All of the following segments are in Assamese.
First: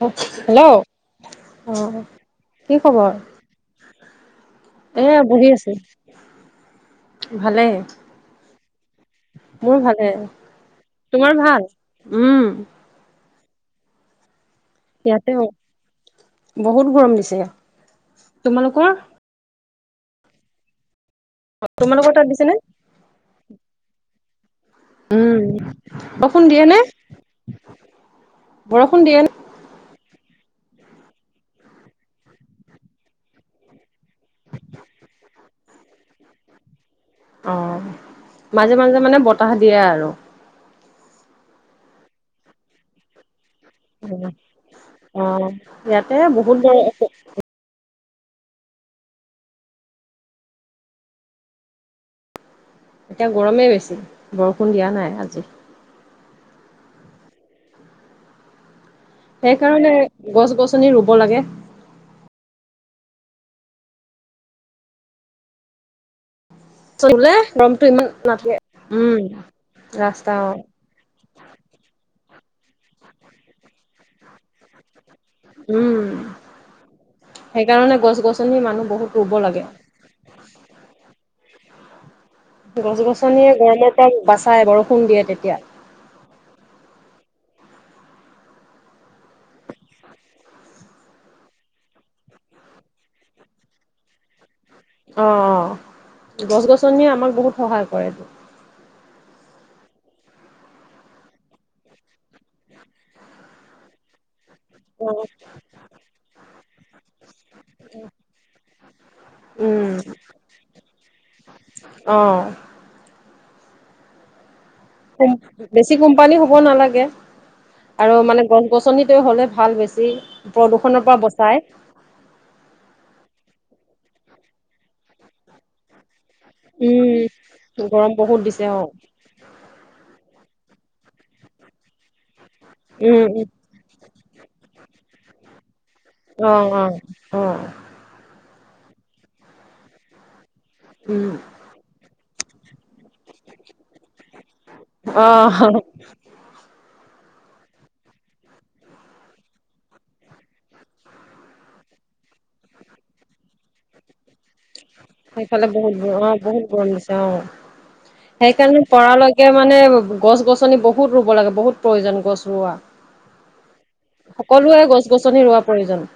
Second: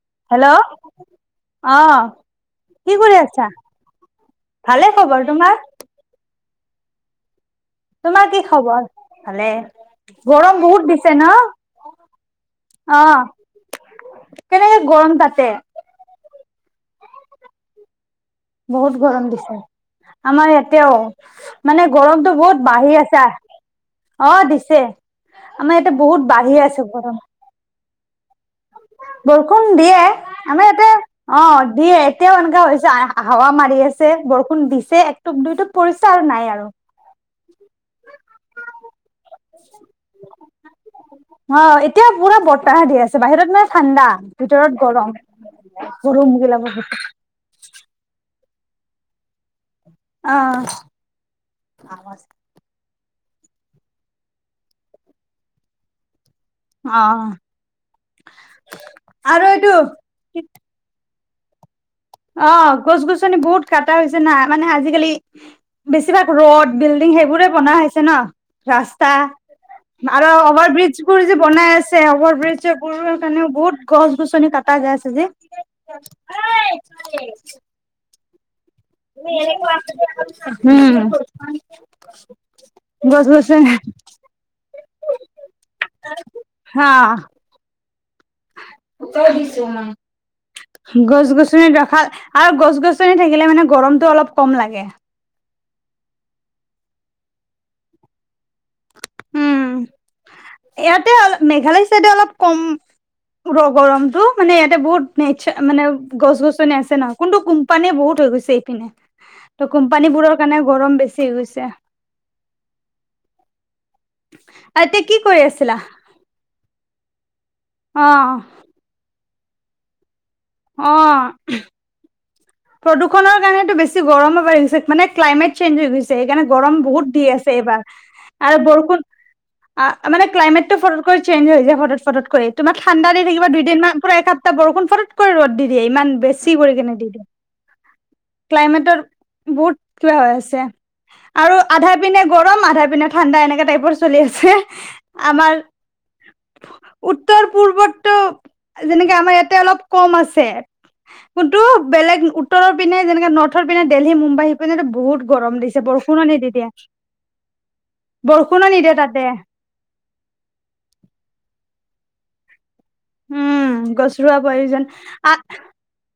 হেল্ল' অ', কি কৰি খবৰ? আছা ভালে এইয়া খবৰ বহি তোমাৰ আছো, ভালেই। তোমাৰ কি খবৰ ভালে ভালে গৰম বহুত দিছে তোমাৰ ভাল? উম। ন'? অহ কেনেকে গৰম ইয়াতেও তাতে বহুত গৰম দিছে। তোমালোকৰ বহুত গৰম দিছে আমাৰ ইয়াতেও। মানে তোমালোকৰ তাত গৰমতটো দিছে নে? বহুত বাঢ়ি আছে অ', দিছে। আমাৰ এতিয়াতে বহুত বৰষুণ বাঢ়ি দিয়ে নে? আছে গৰম। বৰষুণ দিয়ে ন ষোন দিয়ে আমাৰ এয়াতে অ', দিয়ে এতিয়াও এনেকুৱা হৈছে হাৱা মাৰি আছে বৰষুণ দিছে তুপ দুই তুপ পৰিছে আৰু নাই আৰু। অ', মাজে মাজে মানে বতাহ দিয়ে আৰু। অ', এতিয়া পুৰা বতাহ দি আছে। বাহিৰত মানে ঠাণ্ডা ভিতৰত গৰম অ' ইয়াতে গৰু বহুত মুগিলাব গৰম অ'। [unintelligible] এতিয়া গৰমেই বেছি বৰষুণ দিয়া নাই আজি। অ', আৰু এইটো সেইকাৰণে গছ ৰুব লাগে। অ', গছ গছনি বহুত কাটা হৈছে না মানে আজিকালি বেছিভাগ ৰ'দ বিল্ডিং ৰুলে সেইবোৰে বনোৱা গৰমটো হৈছে ইমান নাথাকে। ন' ৰাস্তা উম আৰু ৰাস্তা অ' অভাৰ ব্ৰিজ বোৰ যে বনাই আছে অভাৰ ব্ৰিজ বোৰ কাৰণেও বহুত গছ গছনি কাট কাটা যাই আচে যে, উম। সেইকাৰণে গছ গছনি মানুহ বহুত ৰুব লাগে। হ। গছ-গছনিয়ে গৰমৰ পা বাচাই বৰষুণ দিয়ে তেতিয়া। হা। উত্তৰ দিছোঁ অ'। গছ-গছনিত ৰাখা, আৰু গছ-গছনি থাকিলে মানে গৰমটো অলপ কম লাগে। অ', অ' গছ-গছনিয়ে আমাক বহুত সহায় কৰেটো। এয়াতে অল, মেঘালয় চাইডে অলপ কম ৰ গৰমটো। মানে এয়াতে বহুত অ নেছা, মানে গছ-গছনি আছে ন। কোনটো কোম্পানী বহুত হৈ গৈছে এপিনে। ত' উম কোম্পানীবোৰৰ কাৰণে গৰম বেছি হৈ গৈছে। অ'। আ টিক কুম, বছি কুম পানী হ'ব নালাগে অ আৰু মানে গছ-গছনিত হ'লে ভাল বেছি। প্ৰদূষণ পৱা অ বচাই। প্ৰদূষণৰ কাৰণেতো বেছি গৰমো বাঢ়িছে, মানে ক্লাইমেট চেঞ্জ হৈ গৈছ ছে হেইকাৰণে গৰম বহুত দি আছে উম এইবাৰ, গৰম বহুত আৰু দিছে অ বৰষুণ আ মানে ক্লাইমেটটো ফটতকৈ চেঞ হৈ যায় ফটত ফটত কৰি। তোমাক ঠাণ্ডা দি উম উম থাকিব দুইদিনমান, পুৰা এসাপ্তাহ বৰষুণ ফৰতকৈ ৰ'দ দি দিয়ে, ইমান অ বেছি কই অ কেনে দি দিয়ে। অ ক্লাইমেটৰ বহুত কিবা হৈ আছে উম আৰু আধাৰ পিনে গৰম, আধাৰ পিনে ঠাণ্ডা এনেকে টাইপৰ চলি আছে। অ আমাৰ উত্তৰ পূৰ্বতটো, যেনেকে আমাৰ ইয়াতে অলপ কম আছে। উটো বেলেগ উত্তৰৰ পিনে, যেনেকে নৰ্থৰ পিনে, দেলহি, মুম্বাই এনেতে বহুত গৰম সেইফালে দিছে। বহুত বৰষুণো অ নিদি বহুত দিয়ে, গৰম দিছে অ বৰষুণো সেইকাৰণে নিদিয়ে তাতে। পৰালৈকে মানে গছ-গছনি বহুত ৰুব লাগে, বহুত প্ৰয়োজন গছ ৰোৱা। উম গছ ৰোৱা প্ৰয়োজন সকলোৱে গছ-গছনি ৰোৱা প্ৰয়োজন।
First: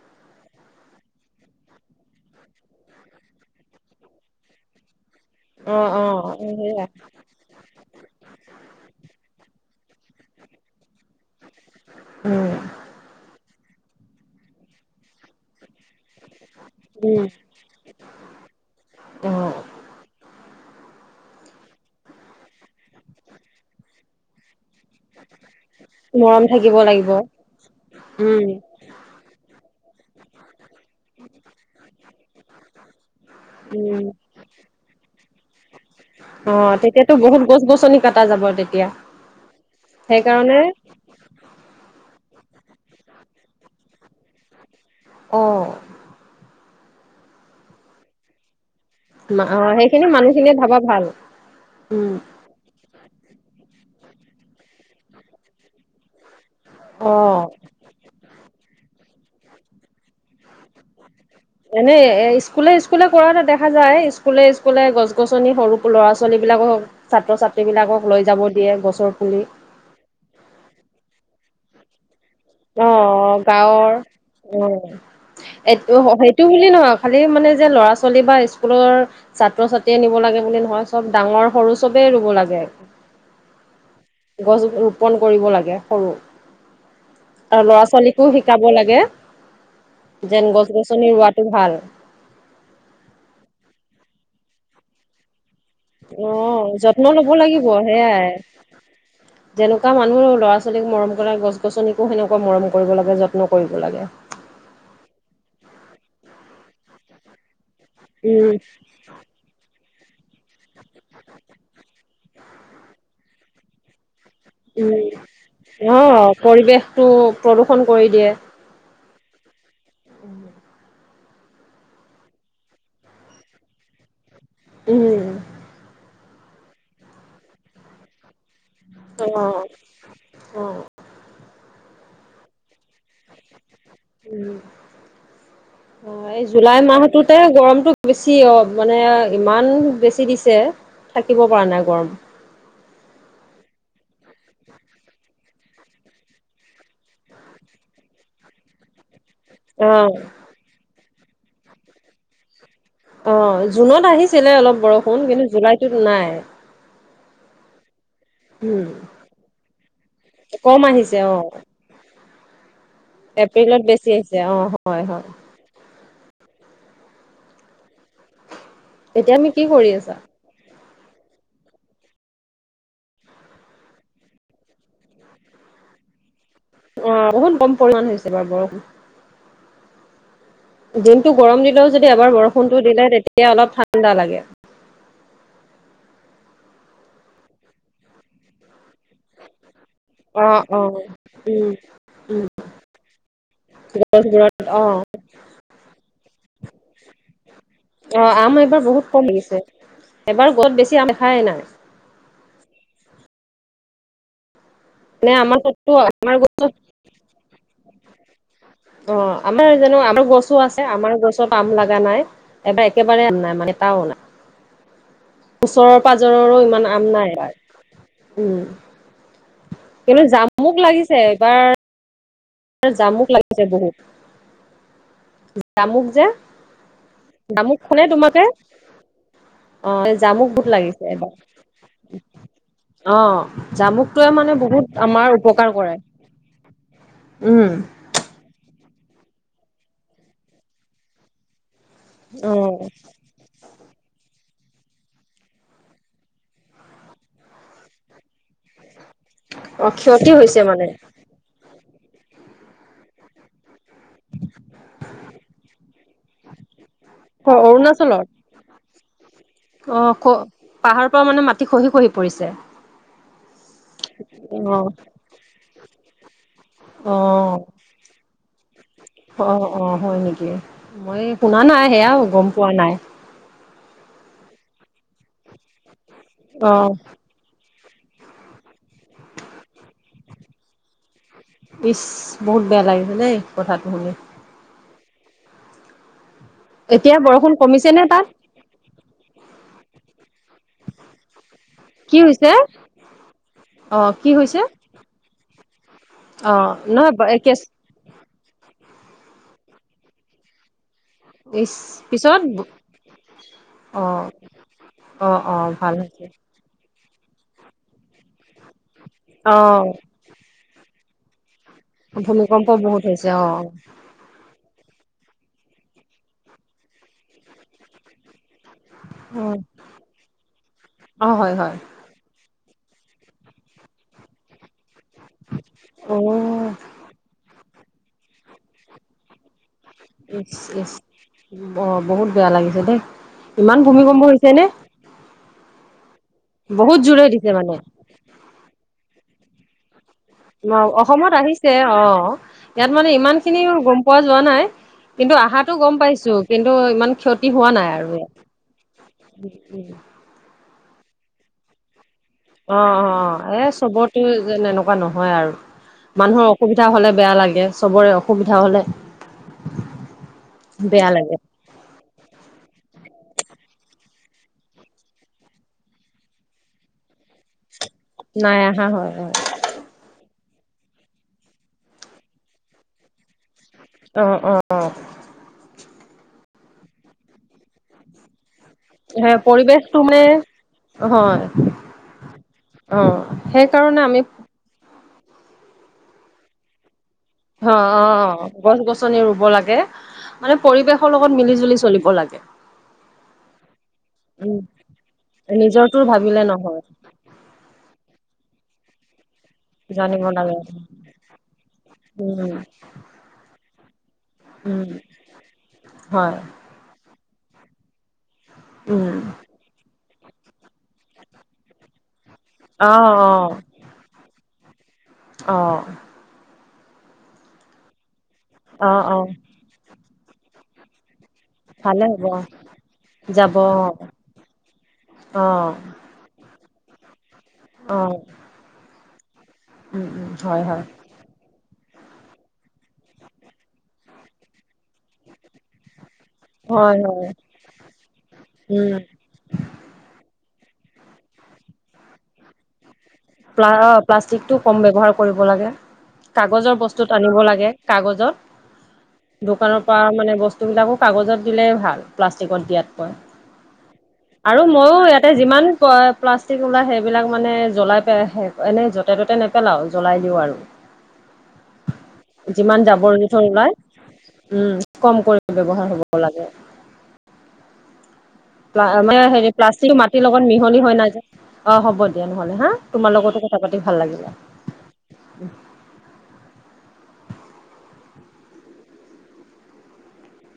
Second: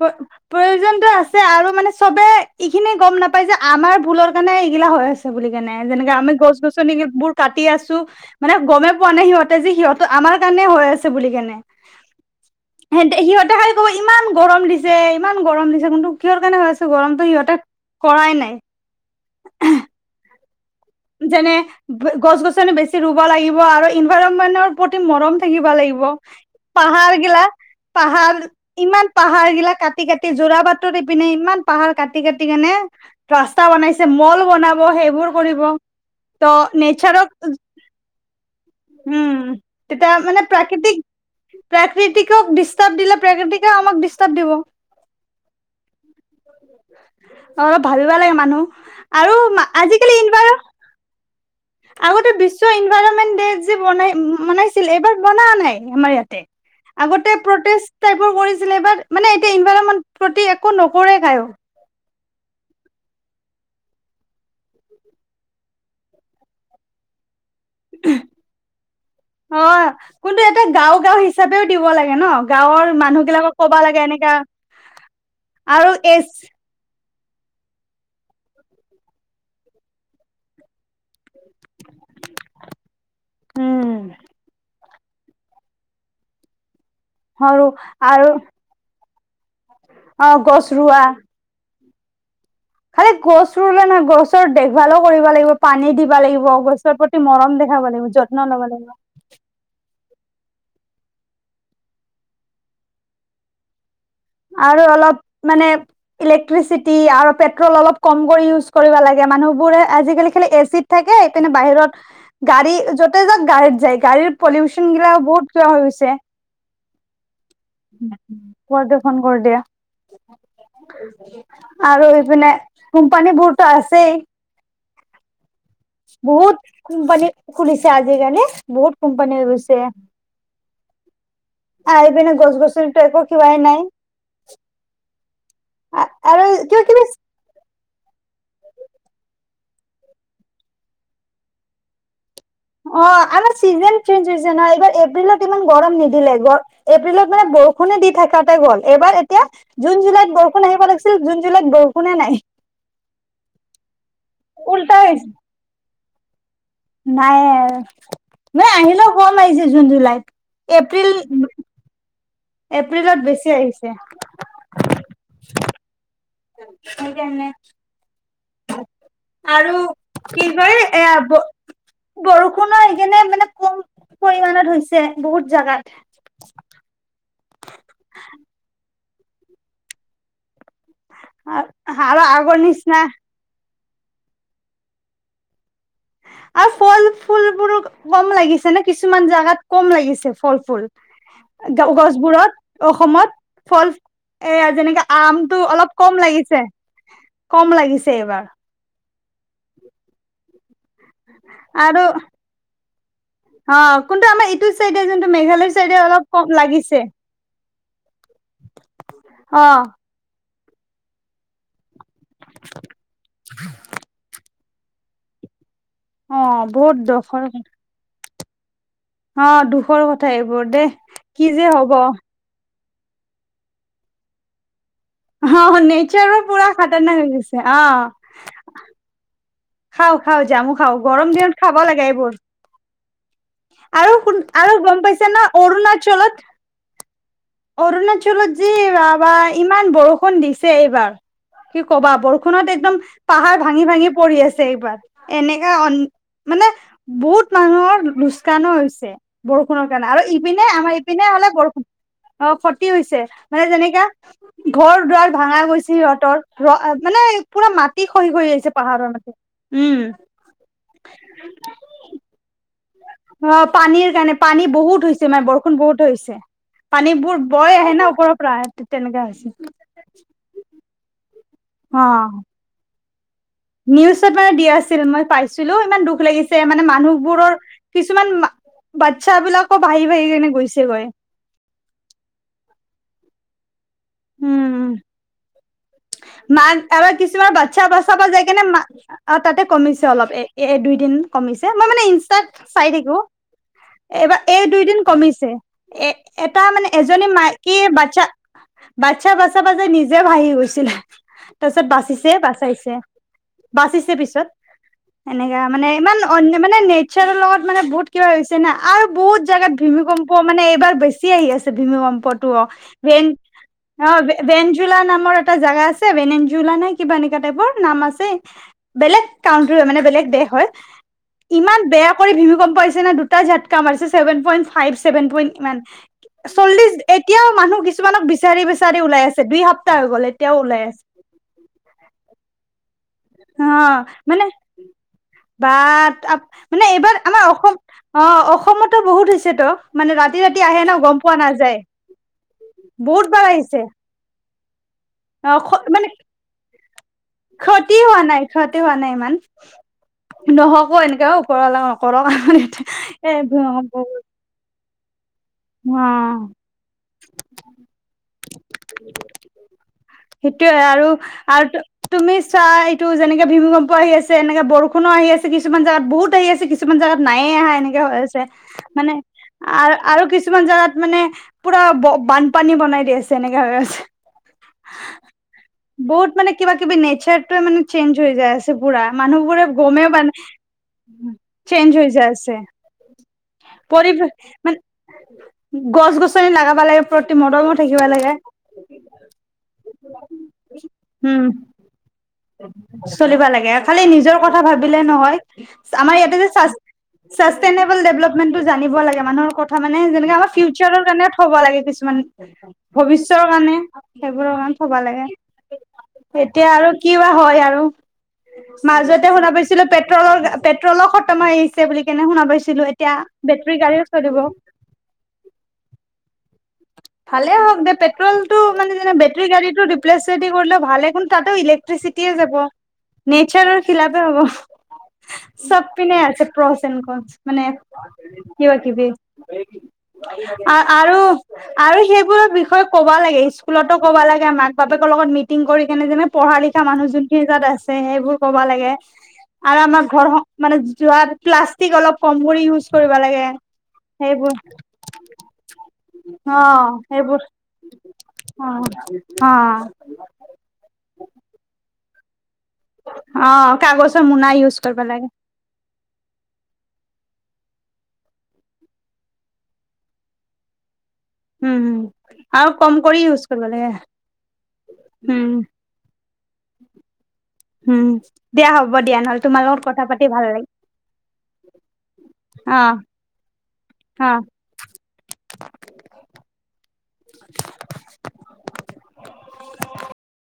প প্ৰয়োজনতো আছে আৰু মানে চবেই ইখিনি গম নাপাই যে আমাৰ ভুলৰ কাৰণে ইগিলা হৈ আছ বুলি কেনে। অ অ যেনেকে আমি সেয়া গছ-গছনি কিববোৰ কাটি আছোঁ। মানে গমেই পোৱা নাই সিহঁতে যে সিহঁত, আমাৰ কাৰণে হৈ আছ বুলি কেনে। উম। হেনতে, সিহঁতে খালি ক'ব ইমান গৰম দিছে, ইমান গৰম দিছে কিন্তু কিহৰ কাৰণে হৈ আছে উম। গৰমটো সিহঁতে কৰাই অ নাই। যেনে ব-গছ-গছনি বেছি ৰুব লাগিব আৰু ইনভাইৰমেনৰ প্ৰতি মৰম থাকিব লাগিব। মৰম থাকিব লাগিব পাহাৰ গিলা, পাহাৰ উম ইমান পাহাৰ গিলা কাটি কাটি, যোৰা বাটৰ ইপিনে ইমান পাহাৰ কাটি কাটি কেনে। ৰাস্তা উম। বনাইছে, ম'ল বনাব হেইবোৰ কৰিব। [inaudible] ত অ' তেতিয়াতো নেচাৰক বহুত গছ-গছনি কাটা যাব তেতিয়া। উম তেতিয়া মানে হেকাৱণে প্ৰাকৃতিক প্ৰাকৃতিকক ডিষ্টাব দিলে প্ৰাকৃতিকেও আমাক ডিষ্টাব দিব। অ'। অলপ ভাবিবা লাগে মানুহ। আৰু মা, অ' হেইখিনি আজিকালি ইনভাৰ মানুহখিনিয়ে ভাবা ভাল। উম আগতে বিশ্ব ইনভাইৰমেন ডেইট যে বনাই, মনাইছিল এইবাৰ বনা নাই আমাৰ ইয়াতে। অ। আগতে প্ৰটেচ টাইপৰ কৰিছিলে এবাৰ, মানে এতিয়া ইনভাইৰমেন প্ৰতি একো নকৰে। [unintelligible] এনে এ স্কুলে স্কুলে কৰা এটা দেখা যায়, স্কুলে স্কুলে গছ-গছনি সৰু ল'ৰা-ছোৱালী বিলাক হক। ছাত্ৰ-ছাত্ৰীবিলাকক লৈ যাব দিয়ে গছৰ পুলি। কোন্তু এটা গাঁও গাঁও হিচাপেও দিব লাগে ন। অ', গাঁৱৰ মানুহ অ' বিলাকক ক'বা গাঁৱৰ লাগে এনেকা অ', আৰু এটো, এজ হেইটো বুলি নহক। খালি মানে যে ল'ৰা-ছোৱালী বা স্কুলৰ ছাত্ৰ-ছাত্ৰীয়ে নিব লাগে বুলি নহয়। চব, ডাঙৰ সৰু চবেই ৰুব লাগে, উম গছ প'ন, কৰিব লাগে সৰু। আৰু সৰু ল'ৰা ছোৱালীকো আৰু শিকাব লাগে অ যেন গছ ৰোৱা গছনি ৰোৱাতটো ভাল। খালি গছ ৰুলে নহয় গছৰ দেখ ভালো কৰিব লাগিব। পানী দিব অ লাগিব, গছৰ যত্ন প্ৰতি লব মৰম দেখাব লাগিব, সেয়াই যত্ন ল'ব লাগিব। যেনেকুৱা মানুহ ল'ৰা ছোৱালীক মৰম কৰে গছ গছনিকো সেনেকুৱা মৰম কৰিব লাগে যত্ন কৰিব লাগে। আৰু অলপ মানে ইলেক্ট্ৰিচিটি আৰু পেট্ৰল অলপ কম কৰি উম ইউজ কৰিব লাগে। মানুহবোৰে আজিকালি খালি এচিত থাকে সেইকাৰণে বাহিৰত গাড়ী য'তে যাক গাড়ীত যায়, গাড়ীত। পলিউচন গিলাও উম বহুত কা হৈ অ গৈছে। পৰিৱেশটো প্ৰদূষন প্ৰদূষন কৰি দিয়া। উম, আৰু এইপিনে কোম্পানী বোৰতো আছেই। উম, বহুত কোম্পানী খুলিছে আজিকালি বহুত কোম্পানী হৈ গৈছে। অ অ আহি পিনে গছ গছনি তো এক কিবাাই নাই। উম, অ, এই আৰু জুলাই কিবা কিবি মাহতোত। তাতে গৰমতটো বেছি অ, মানে ইমান বেছি দিছে থাকিব পৰা নাই গৰম অ, আমাৰ চিজন চেঞ্জ হৈছে নহয়, এইবাৰ এপ্ৰিলত ইমান গৰম নিদিলে গ এপ্ৰিলত মানে বৰষুণে দি থকাতে গ'ল এবাৰ। এতিয়া জুন অ' জুলাইত বৰষুণ আহিব লাগিছিল জুন জুলাইত বৰষুণে নাই। অ, জুনত আহিছিলে অলপ উল্টা বৰষুণ কিন্তু জুলাইটোত নাই। নাই ন,, উম, আহিলেও গৰম আহাৰিছে জুন জুলাইত কম এপ্ৰিল। আহিছে অ' এপ্ৰিলত বেছি এপ্ৰিলত আহিছে। বেছি আহিছে অ' হয় হয়। [unintelligible] তেতিয়া তুমি কি আৰু কৰি আছা? [unintelligible] বৰষুণৰ সেইকাৰণনে মানে কম পৰিমমানত হৈছে বহুত জাগাত। অ, বহুত কম পৰিমাণ হৈছে বাৰু বৰষুণ। দিনটো গৰম দিলেও যদি আৰু এবাৰ আগৰ বৰষুণতো নিচিনা দিলে তেতিয়া অলপ ঠাণ্ডা লাগে। আৰু ফল ফুল বোৰ কম লাগিছে ন কিছুমান জাগাত কম লাগিছে। ফল অ' ফুল অ' উম উম গছবোৰত অসমত ফল এ গছবোৰত অ' যেনেকে। আমটো অলপ কম লাগিছে। কম লাগিছে অ, আম এইবাৰ বহুত কম লাগিছে, এবাৰ গছত বেছি আম দেখাই নাই। আৰু অ, কোনটো আমাৰ এইটো চাইডে যোনটো মানে আমাৰ মেঘালয় তাততো চাইডে অলপ আমাৰ কম লাগিছে। অ, আমাৰ অ জানো আমাৰ গছো আছে আমৰ গছ। ও, আম লগা নাই এবাৰ একেবাৰে নাই মানে এটাও নাই, ওচৰ। অ পাজৰৰো ইমান বহুত আম নাই দুখৰ এইবাৰ। উম, অ, দুখৰ কিন্তু কথা এইবোৰ জামুক দেই লাগিছে কি যে এইবাৰ হ'ব। জামুক লাগিছে বহুত। অ জামুক যে, নেচাৰো পুৰা খাতাৰনাক হৈ গৈছে জামুক খৱা নে তোমালোকে। খাওঁ খাওঁ, জামুক খাও গৰম দিনত খাব লাগে এইবোৰ। অ আৰু জামুকটোৱে শু, মানে আৰু বহুত গম পাইছে আমাৰ ন উপকাৰ কৰে অৰুণাচলত। উম অৰুণাচলত যে বাবা ইমান বৰষুণ দিছে এইবাৰ। কি ক'বা, অ বৰষুনত একদম পাহাৰ ভাঙি ভাঙি পৰি আছে। এইবাৰ এনেকা মানে বহুত মানুহৰ লোচ কাণো হৈছে বৰষুণৰ অ কাৰণে আৰু ক্ষতি হৈছে ইপিনে মানে আমাৰ পিনে হ'লে বৰষুণ অ, খতি হৈছে মানে যেনেকে। ঘৰ দুৱাৰ ভাঙা গৈছে সিহঁতৰ ৰ মানে পুৰা মাটি অৰুণাচলত খহি খহি আহিছে। পাহাৰৰ মাটি। উম অ', খ পাহাৰ পৰা মানে মাটি খহি খহি পৰিছে? অ', পানীৰ কাৰণে পানী বহুত অ হৈছে মানে বৰষুণ বহুত হৈছে। পানীবোৰ অ বৈ আহে না ওপৰৰ পৰা তেনেকা হৈছে। অ', অ', হয় নেকি? মই শুনা নাই অ সেয়া গম পোৱা নাই। নিউজত মানে দি আছিল মই পাইছিলো ইমান দুখ লাগিছে মানে অ', মানুহ বোৰৰ কিছুমান বাটচ্ছা বিলাকো ভাহি ভাহি গৈছেগৈ। ইছ বহুত বেয়া লাগিছে দেই কথাটো শুনি। উম, মা আৰু এতিয়া কিছুমান বৰষুণ বাটচ্ছা কমিছে নে তাত? বাচা যাই কাণে মা অ', তাতে কমিছে অলপ এ-এ দুই দিন। কমিছে মই মানে কি ইনষ্টাত হৈছে? চাই থাকো অ', কি এইবাৰ হৈছে? এই দুই দিন কমিছে। এ-এটা অ', মানে এজনী নহয় কেচ মাইকী বাতচ্ছা বাটচ্ছা বাছাবা যাই নিজে ভাহি গৈছিলে। ইচ তাৰপিছত বাছিছে পিছত বাচাইছে বাচিছে অ', পিছত। অ', সেনেকা অ', মানে ভাল ইমান হৈছে। অন্য মানে নেচাৰৰ লগত মানে বহুত কিবা হৈছে না আৰু বহুত জেগাত অ', ভীমিকম্প মানে এইবাৰ বেছি চি আহি আছে ভীমকম্পটো অ', ভূমিকম্প বহুত ভেন হৈছে অ', অ', ভেনজোলা নামৰ এটা জেগা আছে বেনেনজোলা নে কিবা এনেকুৱা টাইপৰ নাম আছে বেলেগ অ', কাউণ্টিৰ মানে বেলেগ দেশ হয় অ', হয়, হয়। ইমান বেয়া ভুমিকম্প আহিছে ন'দুটা জাতকা মাৰিছে seven point five seven point ইমান অ', চল্লিচ এতিয়াও মানুহ কিছুমানক বিচাৰি বিচাৰি ওলাই আছে দুই সপ্তাহ হৈ গ'ল ইচ এতিয়াও ওলাই ইচ আছে। অ', বহুত বেয়া লাগিছে দেই অ ইমান ভূমিকম্প হৈছে নে? মানে বা আ মানে বহুত এইবাৰ জোৰে আমাৰ দিছে অসম মানে। অ', অসমতো বহুত হৈছেতো। মানে ৰাতি ৰাতি আহে ন অ', গম অসমত পোৱা আহিছে নাযায় অ', ইয়াত মানে বহুত ইমান বাৰ খিনি আহিছে গম পোৱা যোৱা নাই। কিন্তু অ অহাটো গম মানে পাইছো কিন্তু ইমান ক্ষতি হোৱা নাই আৰু হোৱা নাই উম। নহব এনেকাও ওপৰৱালা নকৰক অ', অ', অ', এ চবতো যে এনেকুৱা নহয় আৰু। অ মানুহৰ অসুবিধা হলে বেয়া লাগে চবৰে অসুবিধা হলে সেইটোয়ে আৰু বেয়া লাগে আৰু তুমি চা এইটো যেনেকে ভীমিকম্প আহি তুমি টাইট টোযেনেকে ভূমিকম্প আহি আছে তেনেকে বৰষুণো আহি আছে কিছুমান জাগাত বহুত আহি আছে কিচুমা কিছুমান জেগাত নায়ে অহা এনেকে হৈ আছে নাই আহা হয় মানে হয় আ-আৰু কিছুমান জাগাত মানে পুৰা বানপানী বনাই দি আ তেনেকাে হৈ আছে। অ অ বহুত মানে কিবা কিবি নেচাৰটোৱে মানে চেঞ্জ হৈ যায় আছে পুৰা সেই মানুহবোৰে পৰিৱেশটো গমেও পা মানে হয় চেঞ্জ হৈ যায় আছে অ সেইকাৰণে পৰি আমি মানে গছ গছনি লাগাবা লাগে। প্ৰতি হ, মৰমো থাকিব অ', লাগে অ', গছ গছনি ৰুব লাগে মানে পৰিৱেশৰ লগত মিলি জুলি চলিব লাগে। চলিবা লাগে খালি নিজৰ উম কথা ভাবিলে নহয় নিজৰটো আমাৰ ভাবিলে ইয়াতে চা নহয় চাষ্টেনেবল ডেভলপমেন্টটো জানিব লাগে মানুহৰ ক ক মানে জানিব যেনেকে আমাৰ লাগে ফিউচাৰৰ কাৰণে থব লাগে কিছুমান উম, ভৱিষ্যৰ কাৰণে সেইবোৰ কাৰনে উম, থবা লাগে হয়, এতিয়া আৰু কিবা হয় আৰু। উম, মাজতে শুনা পাইছিলো পেট্ৰলৰ পেট্ৰলো খতম হৈ আহিছে বুলি কেনে শুনা পাইছি অ', ছিলো এতিয়া অ', বেটৰী গাড়ীও চলিব। অ'। ভালে হওক দে পেট্ৰলটো মানে অ', যেনে অ', বেটৰী গাড়ীটো ৰিপ্লেচ যদি কৰিলে ভালেখন তাতোও ভালে হ'ব, ইলেক্ট্ৰিচিয়ে যাব যাব নেচাৰৰ অ', খিলাপে হ'ব অ', চব পিনে আছে [unintelligible] মানে অ', কিবা কিবি উম, উম, হয়, হয়, আ-আৰু আৰু সেইবোৰৰ বিষয়ে ক'বা লাগে স্কুলতো ক'বা লাগে মাক বাপেকৰ লগত মিটিং কৰি কেনে যেনে পঢ়া লিখা হয়, মানুহ হয়, যোনখিনি য'ত আছে সেইবোৰ ক'বা লাগে। উম, আৰু আমাৰ ঘৰ মানে যোৱাত প্লাষ্টিক অলপ কম কৰি ইউজ কৰিব লাগে। প্লা অ' সেইবোৰ প্লাষ্টিকটো কম ব্যৱহাৰ কৰিব লাগে। অ কাগজৰ বস্তুত আনিব সেইবোৰ লাগে কাগজত। অ অ দোকানৰ পৰা মানে বস্তু সেইবিলাকো কাগজত দিলে ভাল প্লাষ্টিকত দিয়াত অ কাগজৰ মোনা আৰু ইউজ মইও কৰিব লাগে ইয়াতে যিমান পই প্লাষ্টিক ওলাই সেইবিলাক মানে জ্বলাই এনেই য'তে ত'তে নেপেলাও জ্বলাই দিও আৰু। হুম, হুম। যিমান জাবৰ জোথৰ ওলাই, উম, কম কৰি ব্যৱহাৰ হ'ব লাগে। হুম। ম হেৰি প্লাষ্টিক মাটিৰ লগত লাগিল মিহলি হয় নাযায়, অ' হ'ব দিয়া নহ'লে হা, অ তোমাৰ লগতো কথা পাতি ভাল অ লাগিলে।